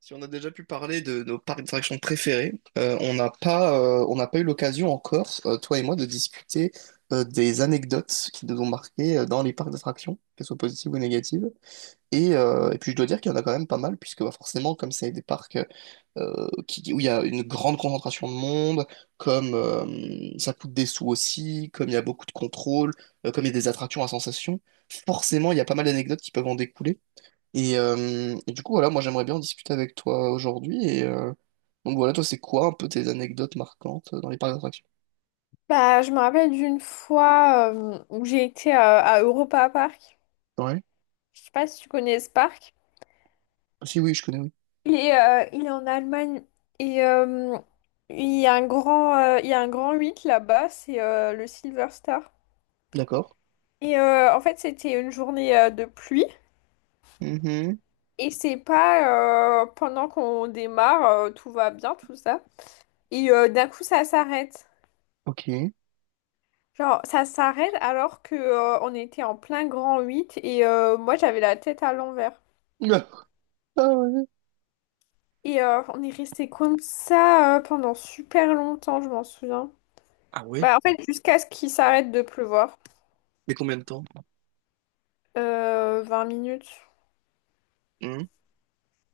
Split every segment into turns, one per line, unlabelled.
Si on a déjà pu parler de nos parcs d'attractions préférés, on n'a pas eu l'occasion encore, toi et moi, de discuter des anecdotes qui nous ont marquées dans les parcs d'attractions, qu'elles soient positives ou négatives. Et puis je dois dire qu'il y en a quand même pas mal, puisque bah, forcément, comme c'est des parcs qui, où il y a une grande concentration de monde, comme ça coûte des sous aussi, comme il y a beaucoup de contrôle, comme il y a des attractions à sensations, forcément, il y a pas mal d'anecdotes qui peuvent en découler. Et du coup, voilà, moi j'aimerais bien en discuter avec toi aujourd'hui. Donc voilà, toi, c'est quoi un peu tes anecdotes marquantes dans les parcs d'attractions?
Bah, je me rappelle d'une fois où j'ai été à Europa Park.
Ouais.
Je sais pas si tu connais ce parc.
Ah, si oui, je connais, oui.
Il est en Allemagne et il y a un grand, il y a un grand 8 là-bas, c'est le Silver Star.
D'accord.
Et en fait, c'était une journée de pluie
Mhm.
et c'est pas pendant qu'on démarre, tout va bien, tout ça. Et d'un coup, ça s'arrête.
Ok.
Genre, ça s'arrête alors que on était en plein grand 8. Et moi, j'avais la tête à l'envers.
Ah, ah ouais.
Et on est resté comme ça pendant super longtemps, je m'en souviens.
Ah ouais?
Bah, en fait, jusqu'à ce qu'il s'arrête de pleuvoir.
Mais combien de temps?
20 minutes.
Mhm.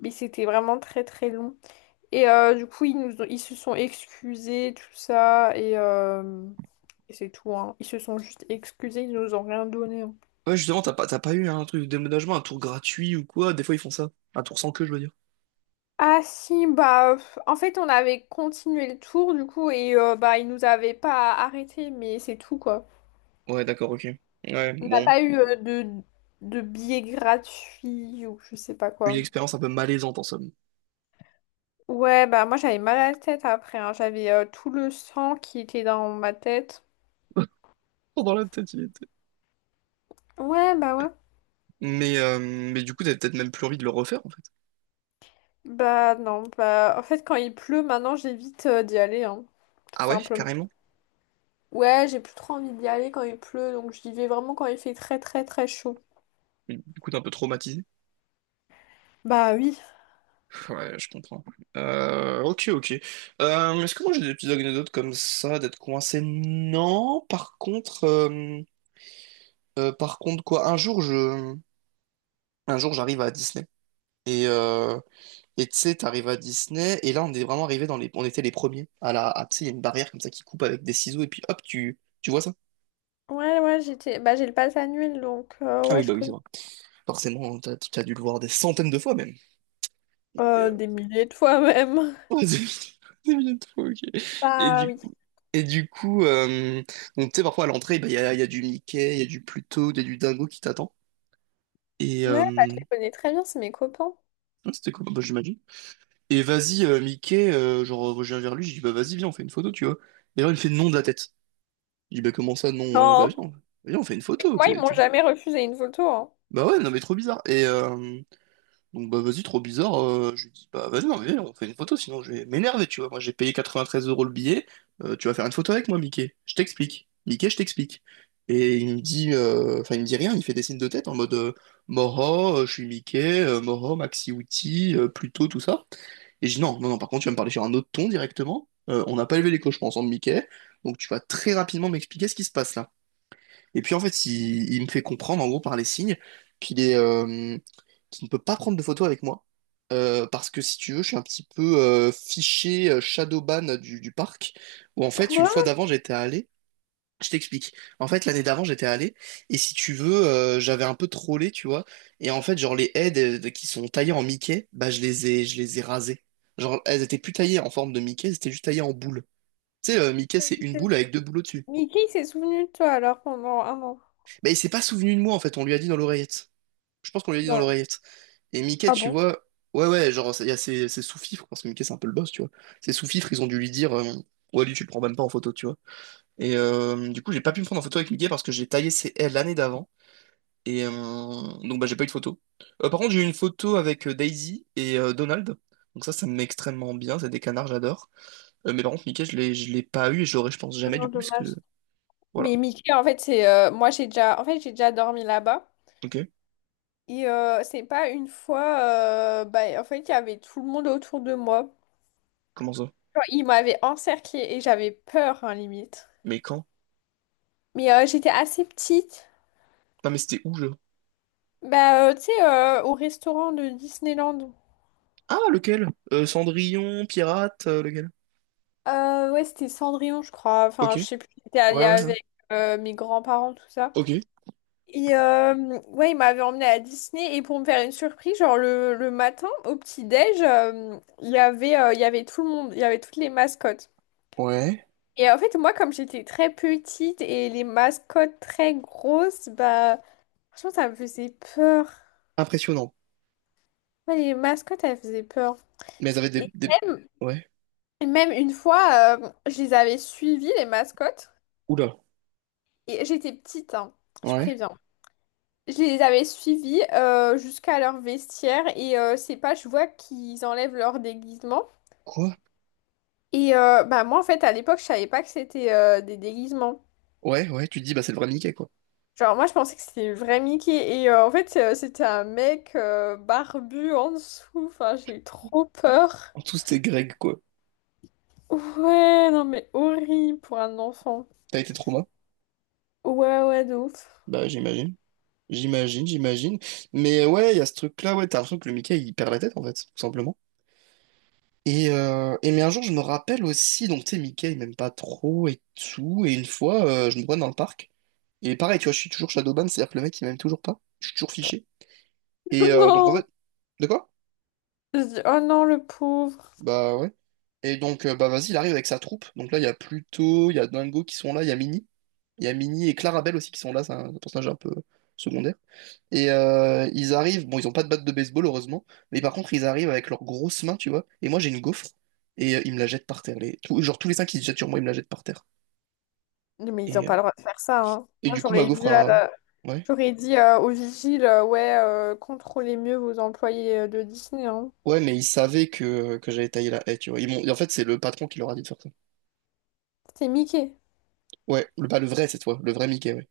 Mais c'était vraiment très très long. Et du coup, ils se sont excusés, tout ça. Et et c'est tout, hein. Ils se sont juste excusés, ils nous ont rien donné, hein.
Ouais, justement, t'as pas eu un truc de déménagement, un tour gratuit ou quoi? Des fois, ils font ça. Un tour sans queue, je veux dire.
Ah si, bah, pff, en fait, on avait continué le tour, du coup, et bah, ils nous avaient pas arrêté, mais c'est tout, quoi.
Ouais, d'accord, ok. Ouais,
On n'a
bon.
pas eu de billets gratuits ou je sais pas
Une
quoi.
expérience un peu malaisante en somme.
Ouais, bah moi j'avais mal à la tête après, hein. J'avais tout le sang qui était dans ma tête.
Dans la tête, il était.
Ouais.
Mais du coup, t'avais peut-être même plus envie de le refaire en fait.
Bah non, bah en fait quand il pleut maintenant j'évite d'y aller, hein. Tout
Ah ouais,
simplement.
carrément.
Ouais, j'ai plus trop envie d'y aller quand il pleut, donc j'y vais vraiment quand il fait très très très chaud.
Du coup, t'es un peu traumatisé.
Bah oui.
Ouais, je comprends. Ok, ok. Est-ce que moi j'ai des petites anecdotes comme ça, d'être coincé? Non, par contre quoi, un jour j'arrive à Disney et euh, et tu sais, t'arrives à Disney et là on est vraiment arrivé dans les, on était les premiers à la, à, tu sais, il y a une barrière comme ça qui coupe avec des ciseaux et puis hop, tu vois ça?
Ouais, ouais, j'étais... Bah j'ai le pass annuel, donc
Ah
ouais,
oui,
je
bah oui, c'est
connais.
vrai. Forcément, t'as dû le voir des centaines de fois même.
Des milliers de fois même.
C'est bien trop, ok. Et
Bah
du
oui.
coup, et du coup euh, donc, tu sais, parfois à l'entrée, bah, il y a du Mickey, il y a du Pluto, il y a du Dingo qui t'attend. Et
Ouais, bah
euh,
je les connais très bien, c'est mes copains.
ouais, c'était cool, bah, j'imagine. Et vas-y, Mickey, genre, moi, je viens vers lui, je dis, bah vas-y, viens, on fait une photo, tu vois. Et là, il me fait non de la tête. Je dis, bah comment ça, non? Bah
Non.
viens, viens, on fait une photo.
Moi, ils m'ont jamais refusé une photo, hein.
Bah ouais, non, mais trop bizarre. Donc bah vas-y, trop bizarre. Je lui dis, bah vas-y, non, mais viens, on fait une photo, sinon je vais m'énerver, tu vois. Moi j'ai payé 93 € le billet, tu vas faire une photo avec moi, Mickey. Je t'explique. Mickey, je t'explique. Et il me dit, enfin il me dit rien, il fait des signes de tête en mode Moro, je suis Mickey, Moro, Maxi Outi, Pluto, tout ça. Et je dis non, non, non, par contre tu vas me parler sur un autre ton directement. On n'a pas élevé les cochons ensemble, Mickey, donc tu vas très rapidement m'expliquer ce qui se passe là. Et puis en fait, il me fait comprendre en gros par les signes qu'il est, qui ne peut pas prendre de photos avec moi. Parce que si tu veux, je suis un petit peu fiché shadowban du parc, où en fait, une
Quoi?
fois d'avant, j'étais allé. Je t'explique. En fait, l'année d'avant, j'étais allé, et si tu veux, j'avais un peu trollé, tu vois. Et en fait, genre, les haies qui sont taillées en Mickey, bah, je les ai rasées. Genre, elles étaient plus taillées en forme de Mickey, elles étaient juste taillées en boule. Tu sais, Mickey, c'est une boule avec deux boules au-dessus.
Mickey il s'est souvenu de toi alors pendant un an.
Bah, il s'est pas souvenu de moi, en fait, on lui a dit dans l'oreillette. Je pense qu'on lui a dit dans
Bah,
l'oreillette. Et Mickey,
ah
tu
bon?
vois, ouais, ouais, genre, il y a ces sous-fifres, parce que Mickey, c'est un peu le boss, tu vois. Ces sous-fifres, ils ont dû lui dire, ouais, lui, tu le prends même pas en photo, tu vois. Du coup, j'ai pas pu me prendre en photo avec Mickey parce que j'ai taillé ses ailes l'année d'avant. Donc, bah, j'ai pas eu de photo. Par contre, j'ai eu une photo avec Daisy et Donald. Donc, ça me met extrêmement bien. C'est des canards, j'adore. Mais par contre, Mickey, je l'ai pas eu et je l'aurai, je pense, jamais,
Non,
du coup, puisque.
dommage.
Voilà.
Mais Mickey, en fait, c'est moi j'ai déjà en fait j'ai déjà dormi là-bas
Ok.
et c'est pas une fois bah en fait il y avait tout le monde autour de moi.
Comment ça?
Genre, ils m'avaient encerclée et j'avais peur hein, limite.
Mais quand?
Mais j'étais assez petite.
Non, mais c'était où, je.
Bah tu sais au restaurant de Disneyland.
Ah, lequel? Cendrillon, Pirate, lequel?
Ouais, c'était Cendrillon, je crois.
Ok.
Enfin, je sais plus, j'étais
Ouais,
allée
ouais, ouais.
avec mes grands-parents, tout ça.
Ok.
Et ouais, il m'avait emmenée à Disney. Et pour me faire une surprise, genre le matin, au petit-déj, il y avait tout le monde, il y avait toutes les mascottes.
Ouais.
Et en fait, moi, comme j'étais très petite et les mascottes très grosses, bah, franchement, ça me faisait peur.
Impressionnant.
Ouais, les mascottes, elles faisaient peur.
Mais elles avaient
Et
des...
même,
Ouais.
et même une fois, je les avais suivies, les mascottes.
Oula.
Et j'étais petite, hein, je
Ouais.
préviens. Je les avais suivis jusqu'à leur vestiaire et c'est pas, je vois qu'ils enlèvent leur déguisement.
Quoi?
Et bah moi en fait à l'époque je savais pas que c'était des déguisements.
Ouais, ouais, tu te dis, bah c'est le vrai Mickey, quoi.
Genre moi je pensais que c'était le vrai Mickey et en fait c'était un mec barbu en dessous. Enfin j'ai eu trop peur.
En tout, c'était Greg, quoi.
Ouais non mais horrible pour un enfant.
T'as été trauma?
Ouais ouais de ouf.
Bah j'imagine. J'imagine, j'imagine. Mais ouais, il y a ce truc-là, ouais, t'as l'impression que le Mickey, il perd la tête, en fait, tout simplement. Et mais un jour, je me rappelle aussi, donc tu sais, Mickey, il m'aime pas trop et tout. Et une fois, je me vois dans le parc. Et pareil, tu vois, je suis toujours Shadowban, c'est-à-dire que le mec, il m'aime toujours pas. Je suis toujours fiché. Donc en
Non.
fait... De quoi?
Je dis, oh non le pauvre.
Bah ouais. Bah vas-y, il arrive avec sa troupe. Donc là, il y a Pluto, il y a Dingo qui sont là, il y a Minnie. Il y a Minnie et Clarabelle aussi qui sont là, c'est un personnage un peu secondaire. Ils arrivent, bon, ils ont pas de batte de baseball, heureusement, mais par contre, ils arrivent avec leurs grosses mains, tu vois. Et moi, j'ai une gaufre, ils me la jettent par terre. Les... tout- genre, tous les cinq qui se jettent sur moi, ils me la jettent par terre.
Non, mais ils ont
Et, euh,
pas le droit de faire ça hein.
et
Moi
du coup, ma
j'aurais
gaufre
dit à
a.
la-
Ouais.
J'aurais dit au vigile, ouais, contrôlez mieux vos employés de Disney, hein.
Ouais, mais ils savaient que j'avais taillé la haie, tu vois. Ils m'ont- et en fait, c'est le patron qui leur a dit de faire ça.
C'est Mickey.
Ouais, le, pas le vrai cette fois, le vrai Mickey, ouais.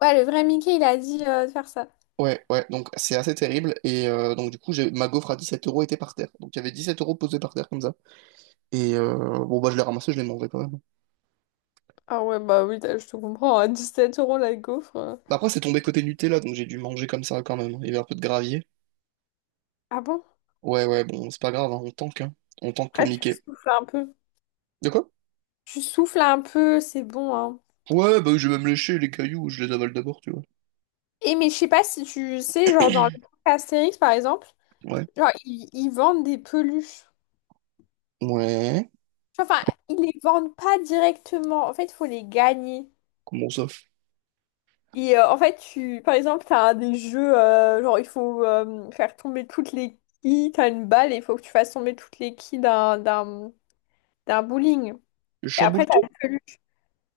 Ouais, le vrai Mickey, il a dit de faire ça.
Ouais, ouais, donc c'est assez terrible. Donc, du coup, j'ai ma gaufre à 17 € était par terre. Donc, il y avait 17 € posés par terre comme ça. Et euh, bon, bah, je l'ai ramassé, je l'ai mangé quand même.
Ah ouais, bah oui, je te comprends, à 17 euros la gaufre, euh.
Bah, après, c'est tombé côté Nutella, donc j'ai dû manger comme ça quand même. Il y avait un peu de gravier.
Ah bon?
Ouais, ouais, bon, c'est pas grave, hein. On tank pour
Après, tu
Mickey.
souffles un peu.
De quoi?
Tu souffles un peu, c'est bon, hein.
Ouais, bah, je vais même lécher les cailloux, je les avale d'abord, tu vois.
Et mais je sais pas si tu sais, genre dans le parc Astérix, par exemple,
Ouais.
genre, ils vendent des peluches.
Ouais.
Enfin, ils les vendent pas directement. En fait, il faut les gagner.
Comment ça?
Et en fait, par exemple, tu as des jeux, genre il faut faire tomber toutes les quilles, tu as une balle et il faut que tu fasses tomber toutes les quilles d'un bowling.
Je
Et après,
chamboule
tu as
tout?
une peluche.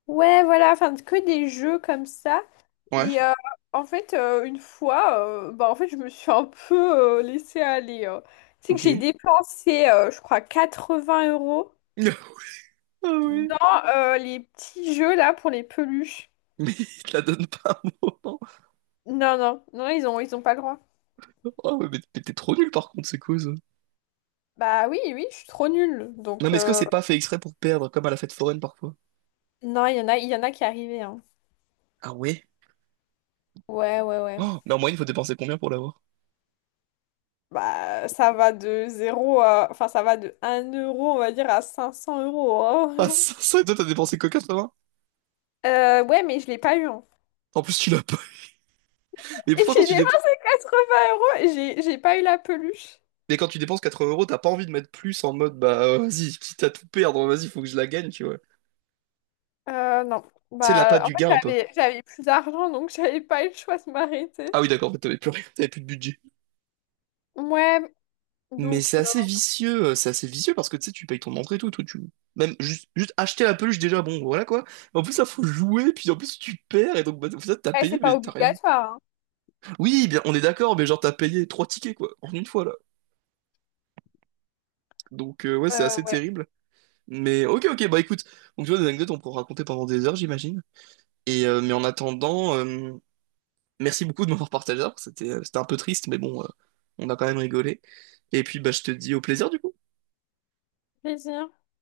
Ouais, voilà, enfin, que des jeux comme ça.
Ouais.
Et euh, une fois, je me suis un peu laissée aller, euh. Tu sais que
Ok.
j'ai dépensé, je crois, 80 euros
Ah oui.
dans les petits jeux là pour les peluches.
Mais il te la donne pas un moment.
Non, non, non, ils ont pas le droit.
Oh, mais t'es trop nul par contre, c'est quoi ça?
Bah oui, oui, je suis trop nulle.
Non,
Donc,
mais est-ce que c'est pas fait exprès pour perdre, comme à la fête foraine parfois?
non, il y en a qui arrivaient, hein.
Ah ouais?
Ouais, ouais, ouais.
Oh, mais en moyenne, il faut dépenser combien pour l'avoir?
Bah, ça va de zéro à... Enfin, ça va de 1 euro, on va dire, à 500 euros,
Ah,
hein.
ça, et toi, t'as dépensé que 80?
Ouais, mais je l'ai pas eu, hein.
En plus, tu l'as pas. Mais
Et
pourtant,
j'ai dépensé 80 euros et j'ai pas eu la peluche.
mais quand tu dépenses 80 euros, t'as pas envie de mettre plus en mode, bah, vas-y, quitte à tout perdre, vas-y, faut que je la gagne, tu vois.
Non.
C'est la patte
Bah, en
du gain,
fait,
un peu.
j'avais plus d'argent, donc j'avais pas eu le choix de m'arrêter.
Ah oui, d'accord, en fait, t'avais plus rien, t'avais plus de budget.
Ouais,
Mais
donc,
c'est assez vicieux parce que, tu sais, tu payes ton entrée et tout, tout, tu... Même juste acheter la peluche, déjà, bon, voilà, quoi. En plus, ça, faut jouer, puis en plus, tu perds, et donc, bah, en fait, t'as
ouais, c'est
payé,
pas
mais t'as rien
obligatoire, hein.
Oui, bien, on est d'accord, mais genre t'as payé 3 tickets quoi, en une fois là. Ouais, c'est assez
Ouais.
terrible. Mais ok, ok, bah écoute, donc tu vois, des anecdotes on peut en raconter pendant des heures, j'imagine. Mais en attendant, merci beaucoup de m'avoir partagé, ça, c'était c'était un peu triste, mais bon, on a quand même rigolé. Et puis bah je te dis au plaisir du coup.
Plaisir.